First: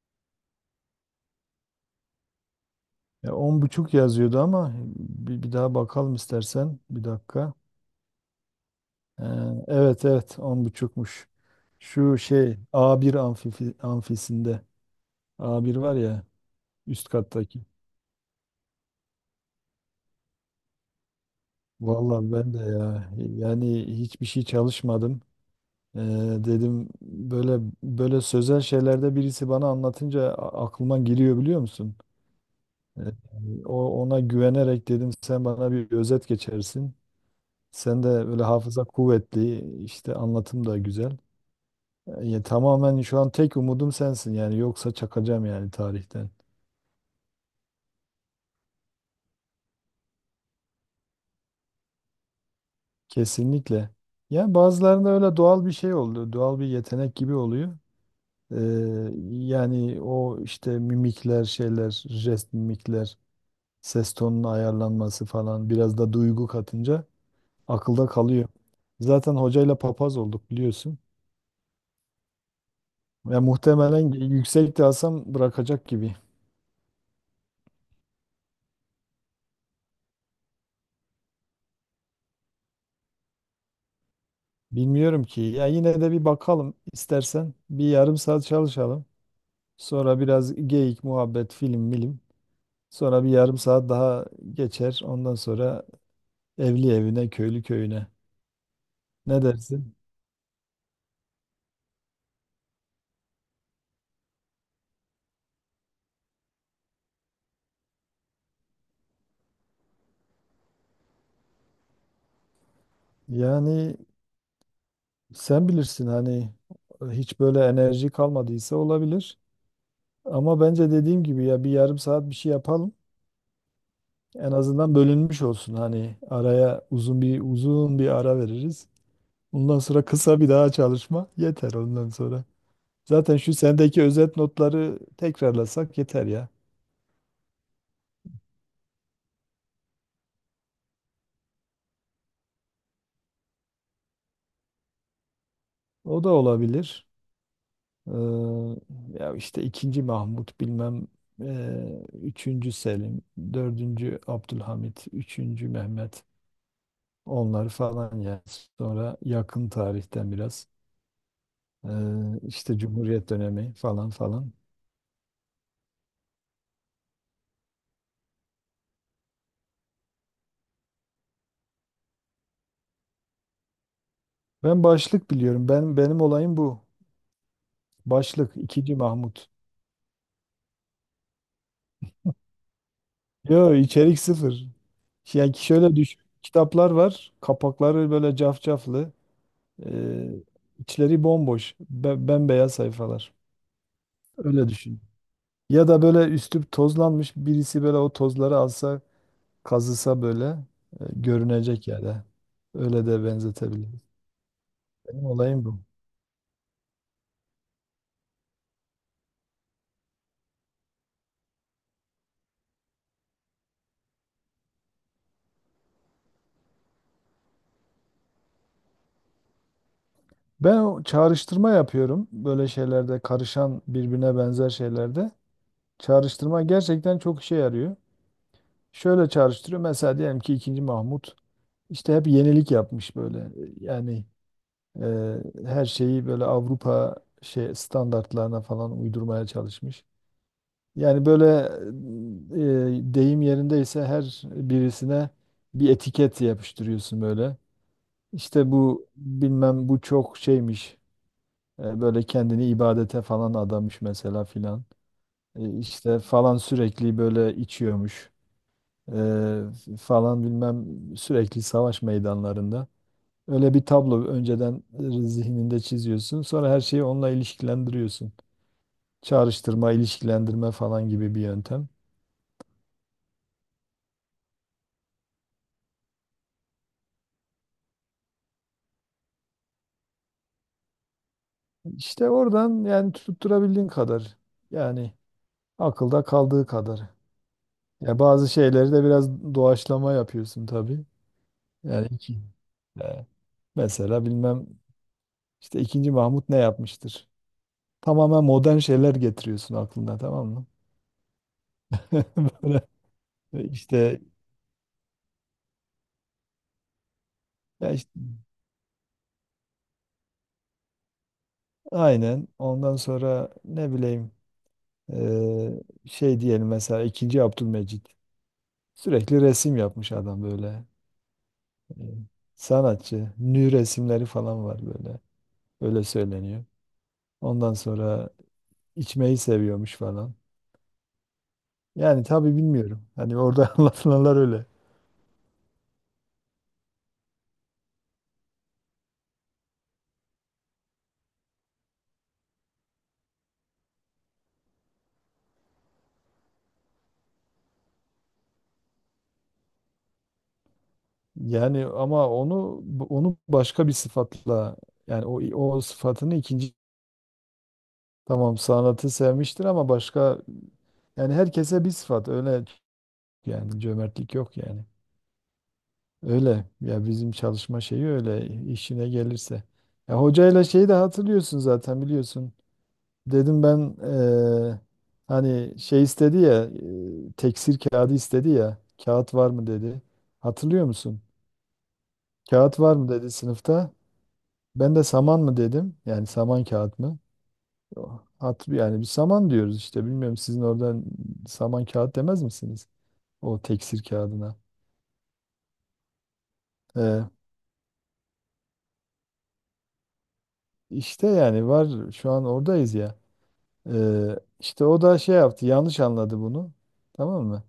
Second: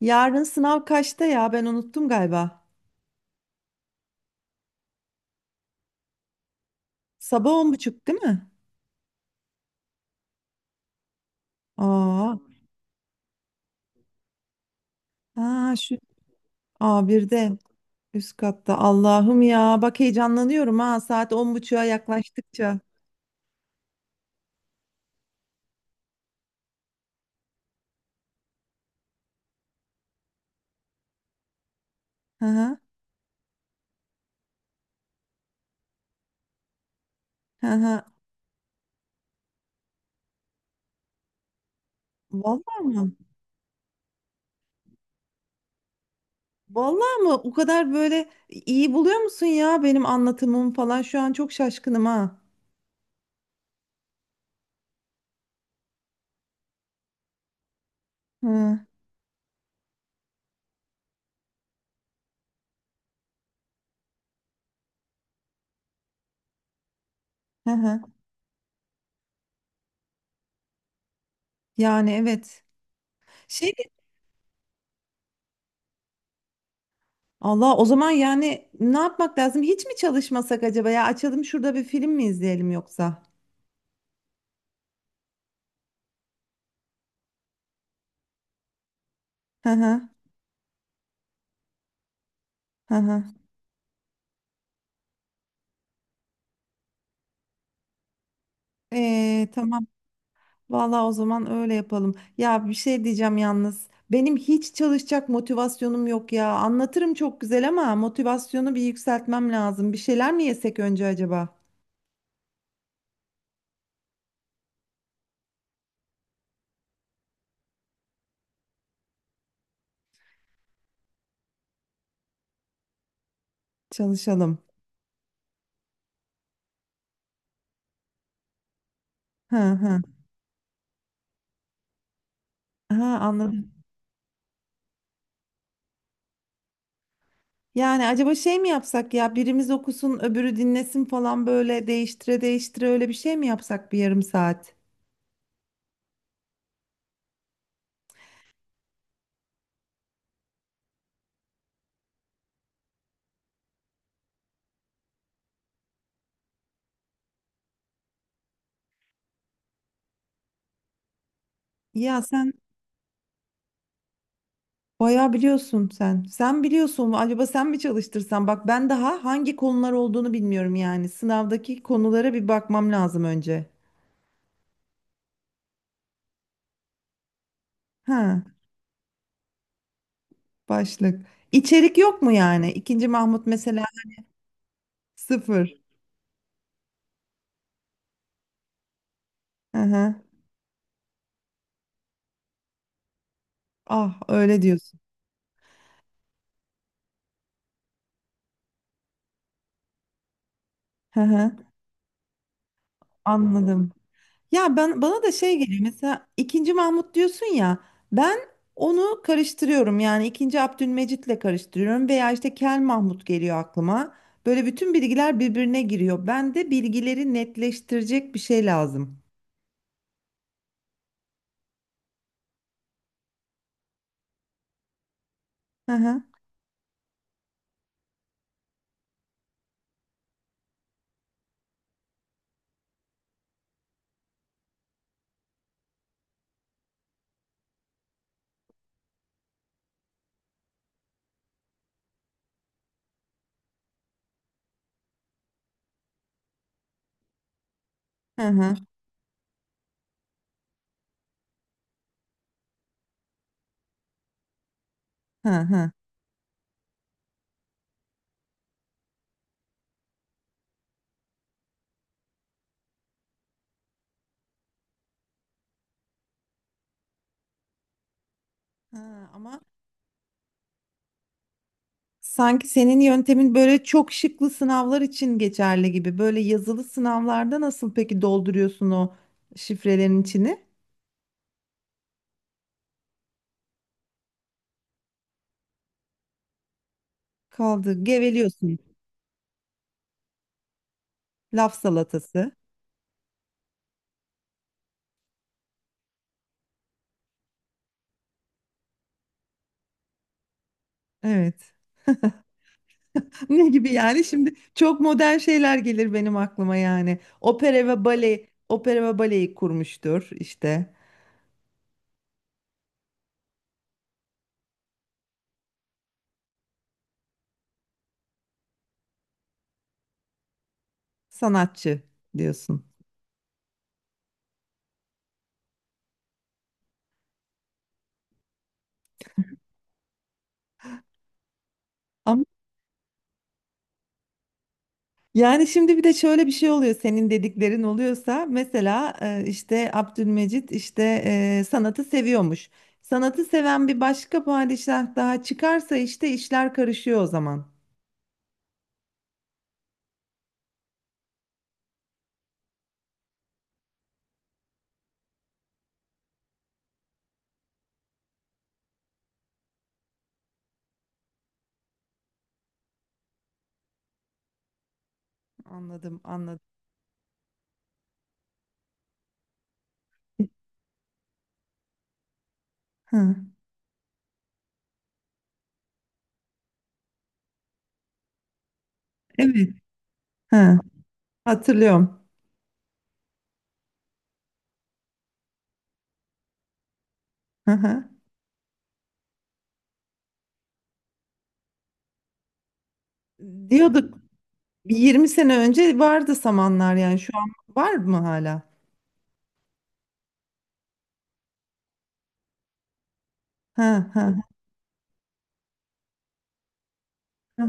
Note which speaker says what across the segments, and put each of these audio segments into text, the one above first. Speaker 1: Yarın sınav kaçta ya? Ben unuttum galiba.
Speaker 2: Ya 10.30 yazıyordu ama bir daha bakalım istersen. Bir
Speaker 1: Sabah
Speaker 2: dakika.
Speaker 1: on buçuk değil mi?
Speaker 2: Ee, evet, evet, on buçukmuş. Şu
Speaker 1: Aa,
Speaker 2: şey A1 amfisinde.
Speaker 1: ha
Speaker 2: A1 var
Speaker 1: şu
Speaker 2: ya, üst
Speaker 1: A1'de
Speaker 2: kattaki.
Speaker 1: üst katta. Allah'ım ya bak heyecanlanıyorum ha saat on buçuğa
Speaker 2: Vallahi ben de
Speaker 1: yaklaştıkça.
Speaker 2: ya yani hiçbir şey çalışmadım. Ee, Dedim böyle böyle sözel şeylerde birisi bana anlatınca aklıma giriyor, biliyor musun?
Speaker 1: Hı hı,
Speaker 2: Ee, O ona güvenerek dedim sen bana bir özet geçersin.
Speaker 1: hı
Speaker 2: Sen
Speaker 1: hı.
Speaker 2: de böyle hafıza kuvvetli, işte anlatım da güzel. Ya,
Speaker 1: Vallahi
Speaker 2: tamamen
Speaker 1: mı?
Speaker 2: şu an tek umudum sensin yani, yoksa çakacağım yani tarihten.
Speaker 1: Vallahi mı? O kadar böyle iyi buluyor musun ya benim anlatımım falan? Şu an çok şaşkınım ha.
Speaker 2: Kesinlikle. Yani bazılarında öyle doğal bir şey oldu, doğal bir yetenek gibi oluyor. Ee,
Speaker 1: Hı
Speaker 2: Yani o işte mimikler, şeyler, jest mimikler, ses tonunun ayarlanması falan, biraz da duygu katınca
Speaker 1: hı. Hı.
Speaker 2: akılda kalıyor. Zaten hocayla papaz olduk biliyorsun.
Speaker 1: Yani evet.
Speaker 2: Ya
Speaker 1: Şey,
Speaker 2: muhtemelen yüksek de alsam bırakacak gibi.
Speaker 1: Allah o zaman yani ne yapmak lazım? Hiç mi çalışmasak acaba ya? Açalım şurada bir film mi izleyelim yoksa?
Speaker 2: Bilmiyorum ki. Ya yine de bir bakalım istersen. Bir yarım saat çalışalım.
Speaker 1: Hı hı,
Speaker 2: Sonra biraz geyik, muhabbet, film, milim.
Speaker 1: hı
Speaker 2: Sonra
Speaker 1: hı.
Speaker 2: bir yarım saat daha geçer. Ondan sonra evli evine, köylü köyüne. Ne
Speaker 1: Tamam.
Speaker 2: dersin?
Speaker 1: Vallahi o zaman öyle yapalım. Ya bir şey diyeceğim yalnız. Benim hiç çalışacak motivasyonum yok ya. Anlatırım çok güzel ama motivasyonu bir yükseltmem lazım. Bir şeyler mi yesek önce acaba?
Speaker 2: Yani sen bilirsin hani, hiç böyle enerji kalmadıysa olabilir. Ama bence dediğim gibi ya, bir yarım saat bir şey yapalım. En
Speaker 1: Çalışalım.
Speaker 2: azından bölünmüş olsun, hani araya uzun bir ara veririz.
Speaker 1: Hı
Speaker 2: Ondan
Speaker 1: hı.
Speaker 2: sonra kısa bir daha çalışma yeter ondan sonra.
Speaker 1: Ha,
Speaker 2: Zaten şu
Speaker 1: anladım.
Speaker 2: sendeki özet notları tekrarlasak yeter ya.
Speaker 1: Yani acaba şey mi yapsak ya? Birimiz okusun, öbürü dinlesin falan böyle değiştire değiştire öyle bir şey mi yapsak bir yarım saat?
Speaker 2: O da olabilir. Ee, Ya işte ikinci Mahmut bilmem, üçüncü Selim, dördüncü Abdülhamit, üçüncü Mehmet, onlar falan ya. Sonra yakın tarihten biraz
Speaker 1: Ya
Speaker 2: ee,
Speaker 1: sen
Speaker 2: işte Cumhuriyet dönemi falan falan.
Speaker 1: bayağı biliyorsun sen. Sen biliyorsun. Acaba sen mi çalıştırsan? Bak ben daha hangi konular olduğunu bilmiyorum yani. Sınavdaki konulara bir bakmam lazım önce.
Speaker 2: Ben başlık biliyorum. Ben, benim olayım bu.
Speaker 1: Ha,
Speaker 2: Başlık ikinci Mahmut.
Speaker 1: başlık. İçerik yok mu yani? İkinci Mahmut
Speaker 2: Yo,
Speaker 1: mesela
Speaker 2: içerik sıfır. Yani
Speaker 1: sıfır.
Speaker 2: şöyle düş. Kitaplar var. Kapakları böyle cafcaflı.
Speaker 1: Hı hı.
Speaker 2: Ee, içleri bomboş, bembeyaz sayfalar.
Speaker 1: Ah öyle
Speaker 2: Öyle
Speaker 1: diyorsun.
Speaker 2: düşün. Ya da böyle üstü tozlanmış birisi böyle o tozları alsa, kazısa böyle,
Speaker 1: Hı hı.
Speaker 2: görünecek yerde. Öyle de
Speaker 1: Anladım.
Speaker 2: benzetebiliriz.
Speaker 1: Ya ben bana
Speaker 2: Benim
Speaker 1: da şey
Speaker 2: olayım
Speaker 1: geliyor
Speaker 2: bu.
Speaker 1: mesela ikinci Mahmut diyorsun ya, ben onu karıştırıyorum yani ikinci Abdülmecit'le karıştırıyorum veya işte Kel Mahmut geliyor aklıma. Böyle bütün bilgiler birbirine giriyor. Ben de bilgileri netleştirecek bir şey lazım.
Speaker 2: Ben o çağrıştırma yapıyorum böyle şeylerde, karışan birbirine benzer şeylerde.
Speaker 1: Hı hı,
Speaker 2: Çağrıştırma gerçekten çok işe yarıyor. Şöyle çağrıştırıyor. Mesela diyelim ki ikinci Mahmut işte hep yenilik yapmış böyle. Yani her şeyi böyle Avrupa şey standartlarına falan uydurmaya çalışmış. Yani böyle, deyim yerindeyse her birisine bir etiket yapıştırıyorsun böyle.
Speaker 1: hı
Speaker 2: İşte
Speaker 1: hı,
Speaker 2: bu bilmem, bu çok şeymiş. Böyle kendini ibadete falan adamış mesela filan.
Speaker 1: hı
Speaker 2: İşte
Speaker 1: hı.
Speaker 2: işte falan sürekli böyle içiyormuş. Eee, Falan bilmem sürekli savaş meydanlarında. Öyle bir tablo önceden zihninde çiziyorsun. Sonra her şeyi onunla ilişkilendiriyorsun.
Speaker 1: Ha, ama
Speaker 2: Çağrıştırma, ilişkilendirme falan gibi bir yöntem.
Speaker 1: sanki senin yöntemin böyle çok şıklı sınavlar için geçerli gibi. Böyle yazılı sınavlarda nasıl peki dolduruyorsun o şifrelerin içini?
Speaker 2: İşte oradan, yani tutturabildiğin kadar. Yani akılda kaldığı kadar.
Speaker 1: Kaldı,
Speaker 2: Ya bazı
Speaker 1: geveliyorsun.
Speaker 2: şeyleri de biraz doğaçlama yapıyorsun tabii.
Speaker 1: Laf
Speaker 2: Yani iki.
Speaker 1: salatası.
Speaker 2: e, Mesela bilmem işte ikinci Mahmut ne yapmıştır? Tamamen modern şeyler getiriyorsun aklına, tamam mı?
Speaker 1: Evet. Ne
Speaker 2: Böyle
Speaker 1: gibi
Speaker 2: işte,
Speaker 1: yani? Şimdi çok modern şeyler gelir benim aklıma yani. Opera
Speaker 2: ya
Speaker 1: ve
Speaker 2: işte
Speaker 1: bale, opera ve baleyi kurmuştur işte.
Speaker 2: aynen, ondan sonra ne bileyim, Ee, şey diyelim mesela ikinci Abdülmecit sürekli resim yapmış adam böyle. Ee,
Speaker 1: Sanatçı diyorsun.
Speaker 2: Sanatçı, nü resimleri falan var böyle, öyle söyleniyor. Ondan sonra içmeyi seviyormuş falan, yani
Speaker 1: Ama
Speaker 2: tabii bilmiyorum hani orada anlatılanlar öyle.
Speaker 1: yani şimdi bir de şöyle bir şey oluyor senin dediklerin oluyorsa mesela işte Abdülmecit işte, sanatı seviyormuş. Sanatı seven bir başka padişah daha çıkarsa işte işler karışıyor o zaman.
Speaker 2: Yani ama onu başka bir sıfatla, yani o sıfatını ikinci, tamam sanatı sevmiştir ama başka, yani herkese bir sıfat öyle, yani cömertlik yok yani.
Speaker 1: Anladım, anladım.
Speaker 2: Öyle ya, bizim çalışma şeyi öyle, işine gelirse. Ya hocayla şeyi de hatırlıyorsun zaten, biliyorsun.
Speaker 1: Ha,
Speaker 2: Dedim ben, hani şey istedi ya, teksir kağıdı istedi ya, kağıt var mı
Speaker 1: evet.
Speaker 2: dedi.
Speaker 1: Ha,
Speaker 2: Hatırlıyor musun?
Speaker 1: hatırlıyorum.
Speaker 2: Kağıt var mı dedi sınıfta. Ben de saman mı dedim. Yani saman kağıt mı?
Speaker 1: Hı hı.
Speaker 2: Yani bir saman diyoruz işte. Bilmiyorum sizin oradan saman kağıt demez misiniz? O teksir
Speaker 1: Diyorduk.
Speaker 2: kağıdına.
Speaker 1: Bir 20 sene önce vardı samanlar yani
Speaker 2: Eee
Speaker 1: şu an var mı hala?
Speaker 2: işte yani var, şu an oradayız.
Speaker 1: Ha ha,
Speaker 2: İşte o da şey yaptı, yanlış anladı bunu. Tamam mı?
Speaker 1: ha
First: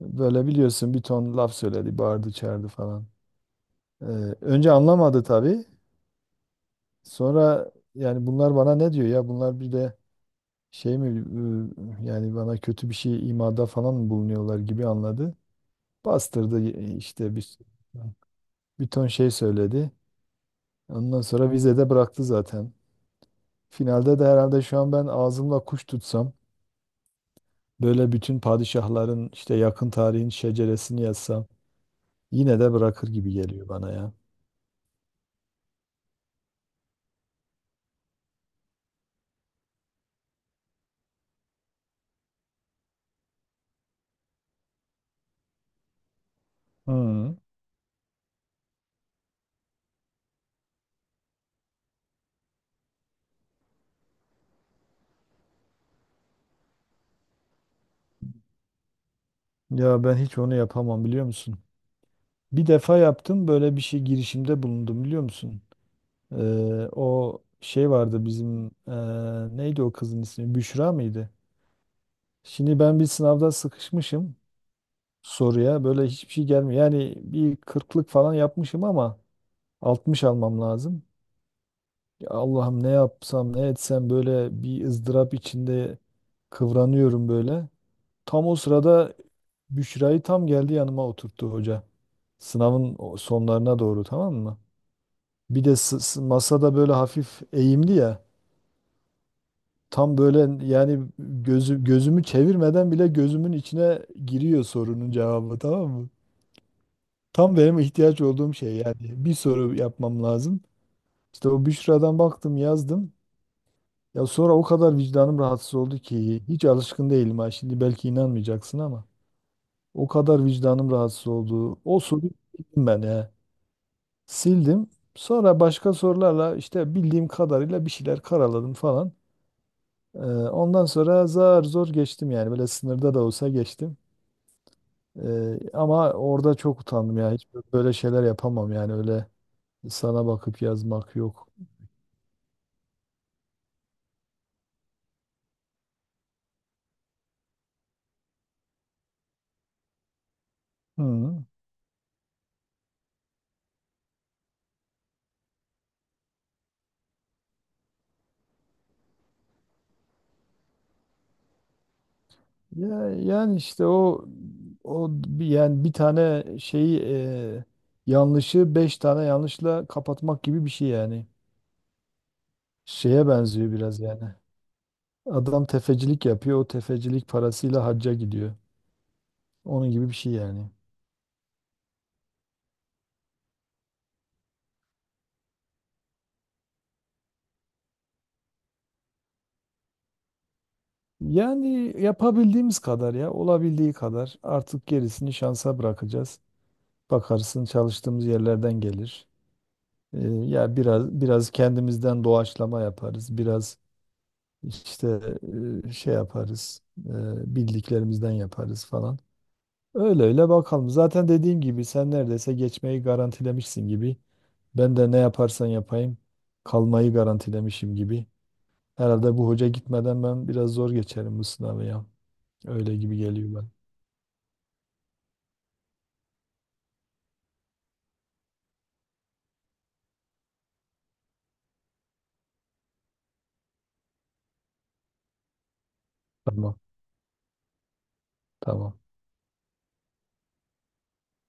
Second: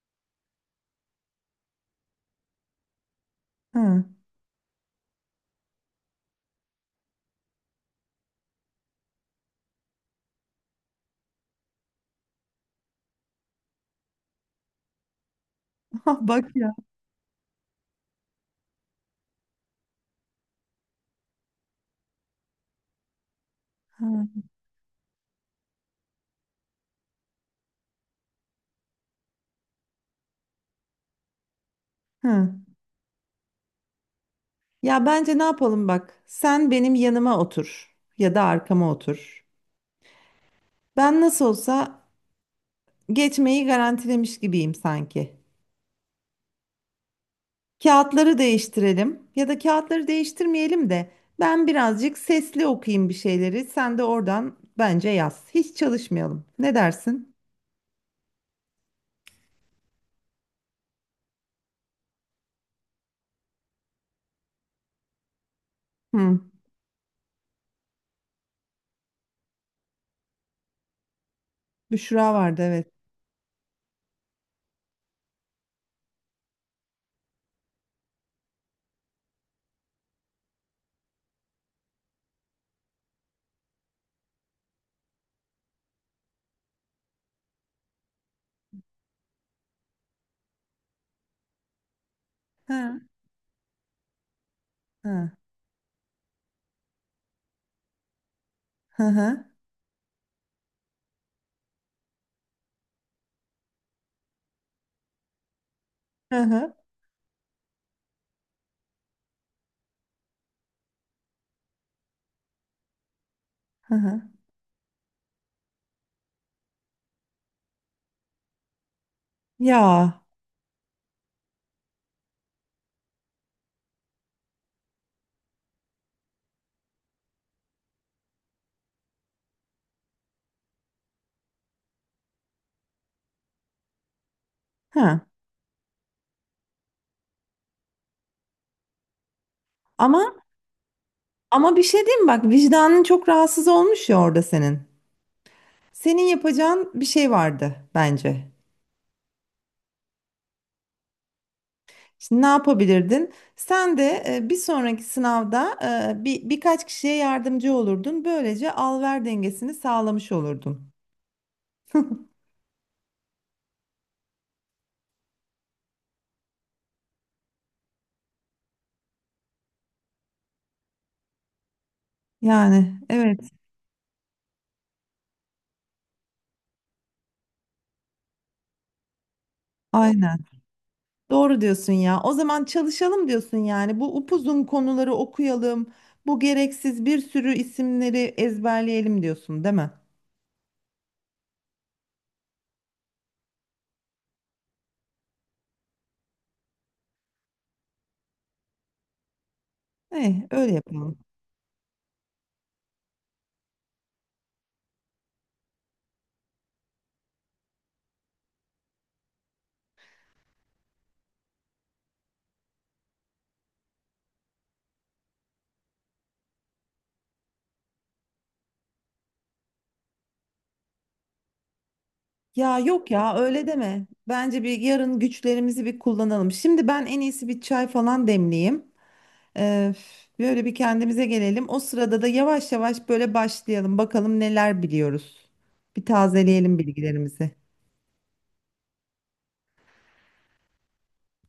Speaker 2: Böyle biliyorsun, bir ton laf söyledi, bağırdı, çağırdı falan.
Speaker 1: ha.
Speaker 2: Ee, Önce anlamadı tabii. Sonra yani bunlar bana ne diyor ya? Bunlar bir de şey mi, yani bana kötü bir şey imada falan mı bulunuyorlar gibi anladı.
Speaker 1: Ha, bak
Speaker 2: Bastırdı,
Speaker 1: ya.
Speaker 2: işte bir ton şey söyledi. Ondan sonra vizede bıraktı zaten. Finalde de
Speaker 1: Ha,
Speaker 2: herhalde şu an ben ağzımla kuş tutsam, böyle bütün padişahların işte yakın tarihin şeceresini yazsam,
Speaker 1: ha.
Speaker 2: yine de bırakır gibi geliyor bana ya.
Speaker 1: Ya bence ne yapalım bak. Sen benim yanıma otur ya da arkama otur. Ben nasıl olsa geçmeyi garantilemiş gibiyim sanki.
Speaker 2: Hı.
Speaker 1: Kağıtları değiştirelim ya da kağıtları değiştirmeyelim de ben birazcık sesli okuyayım bir şeyleri. Sen de oradan bence yaz. Hiç çalışmayalım. Ne dersin?
Speaker 2: Ya ben hiç onu yapamam, biliyor musun? Bir defa yaptım böyle bir şey, girişimde bulundum, biliyor musun?
Speaker 1: Hı.
Speaker 2: O şey vardı bizim, neydi o kızın ismi? Büşra mıydı?
Speaker 1: Büşra vardı
Speaker 2: Şimdi
Speaker 1: evet.
Speaker 2: ben bir sınavda sıkışmışım, soruya böyle hiçbir şey gelmiyor. Yani bir kırklık falan yapmışım ama 60 almam lazım. Ya Allah'ım ne yapsam ne etsem, böyle bir ızdırap içinde kıvranıyorum böyle. Tam o sırada Büşra'yı tam geldi yanıma oturttu hoca. Sınavın
Speaker 1: Ha,
Speaker 2: sonlarına doğru, tamam mı?
Speaker 1: ha,
Speaker 2: Bir de masada böyle hafif eğimli ya.
Speaker 1: hı hı.
Speaker 2: Tam böyle yani gözümü çevirmeden bile gözümün içine giriyor sorunun cevabı, tamam mı?
Speaker 1: Hı hı,
Speaker 2: Tam benim ihtiyaç olduğum şey yani. Bir soru yapmam lazım. İşte o Büşra'dan baktım, yazdım.
Speaker 1: hı hı.
Speaker 2: Ya sonra o kadar vicdanım rahatsız oldu ki, hiç alışkın değilim ha. Şimdi belki inanmayacaksın ama
Speaker 1: Ya,
Speaker 2: o kadar vicdanım rahatsız oldu. O soruyu sildim ben ya. Sildim. Sonra başka sorularla işte bildiğim kadarıyla bir şeyler karaladım falan. Ee, Ondan sonra zar zor geçtim yani. Böyle sınırda da olsa geçtim.
Speaker 1: ha.
Speaker 2: Ama orada çok utandım ya. Hiç böyle şeyler yapamam yani, öyle sana
Speaker 1: Ama,
Speaker 2: bakıp yazmak yok.
Speaker 1: ama bir şey diyeyim mi? Bak vicdanın çok rahatsız olmuş ya orada senin. Senin yapacağın bir şey vardı bence.
Speaker 2: Hı.
Speaker 1: Şimdi ne yapabilirdin? Sen de bir sonraki sınavda birkaç kişiye yardımcı olurdun. Böylece al-ver dengesini sağlamış olurdun.
Speaker 2: Ya, yani işte o yani bir tane şeyi, yanlışı beş tane yanlışla kapatmak gibi bir şey yani.
Speaker 1: Yani
Speaker 2: Şeye
Speaker 1: evet,
Speaker 2: benziyor biraz yani. Adam tefecilik yapıyor. O tefecilik parasıyla hacca gidiyor. Onun gibi bir şey
Speaker 1: aynen.
Speaker 2: yani.
Speaker 1: Doğru diyorsun ya. O zaman çalışalım diyorsun yani. Bu upuzun konuları okuyalım. Bu gereksiz bir sürü isimleri ezberleyelim diyorsun, değil mi?
Speaker 2: Yani yapabildiğimiz kadar ya, olabildiği kadar, artık gerisini şansa bırakacağız. Bakarsın çalıştığımız yerlerden gelir.
Speaker 1: Eh, öyle
Speaker 2: Ya
Speaker 1: yapalım.
Speaker 2: biraz biraz kendimizden doğaçlama yaparız. Biraz İşte şey yaparız, bildiklerimizden yaparız falan. Öyle öyle bakalım. Zaten dediğim gibi sen neredeyse geçmeyi garantilemişsin gibi. Ben de ne yaparsan yapayım kalmayı garantilemişim gibi. Herhalde bu hoca gitmeden ben biraz zor geçerim bu sınavı ya.
Speaker 1: Ya
Speaker 2: Öyle
Speaker 1: yok
Speaker 2: gibi
Speaker 1: ya
Speaker 2: geliyor
Speaker 1: öyle
Speaker 2: bana.
Speaker 1: deme. Bence bir yarın güçlerimizi bir kullanalım. Şimdi ben en iyisi bir çay falan demleyeyim. Ee, Böyle bir kendimize gelelim. O sırada da yavaş yavaş böyle başlayalım. Bakalım neler biliyoruz. Bir
Speaker 2: Tamam,
Speaker 1: tazeleyelim bilgilerimizi.
Speaker 2: tamam.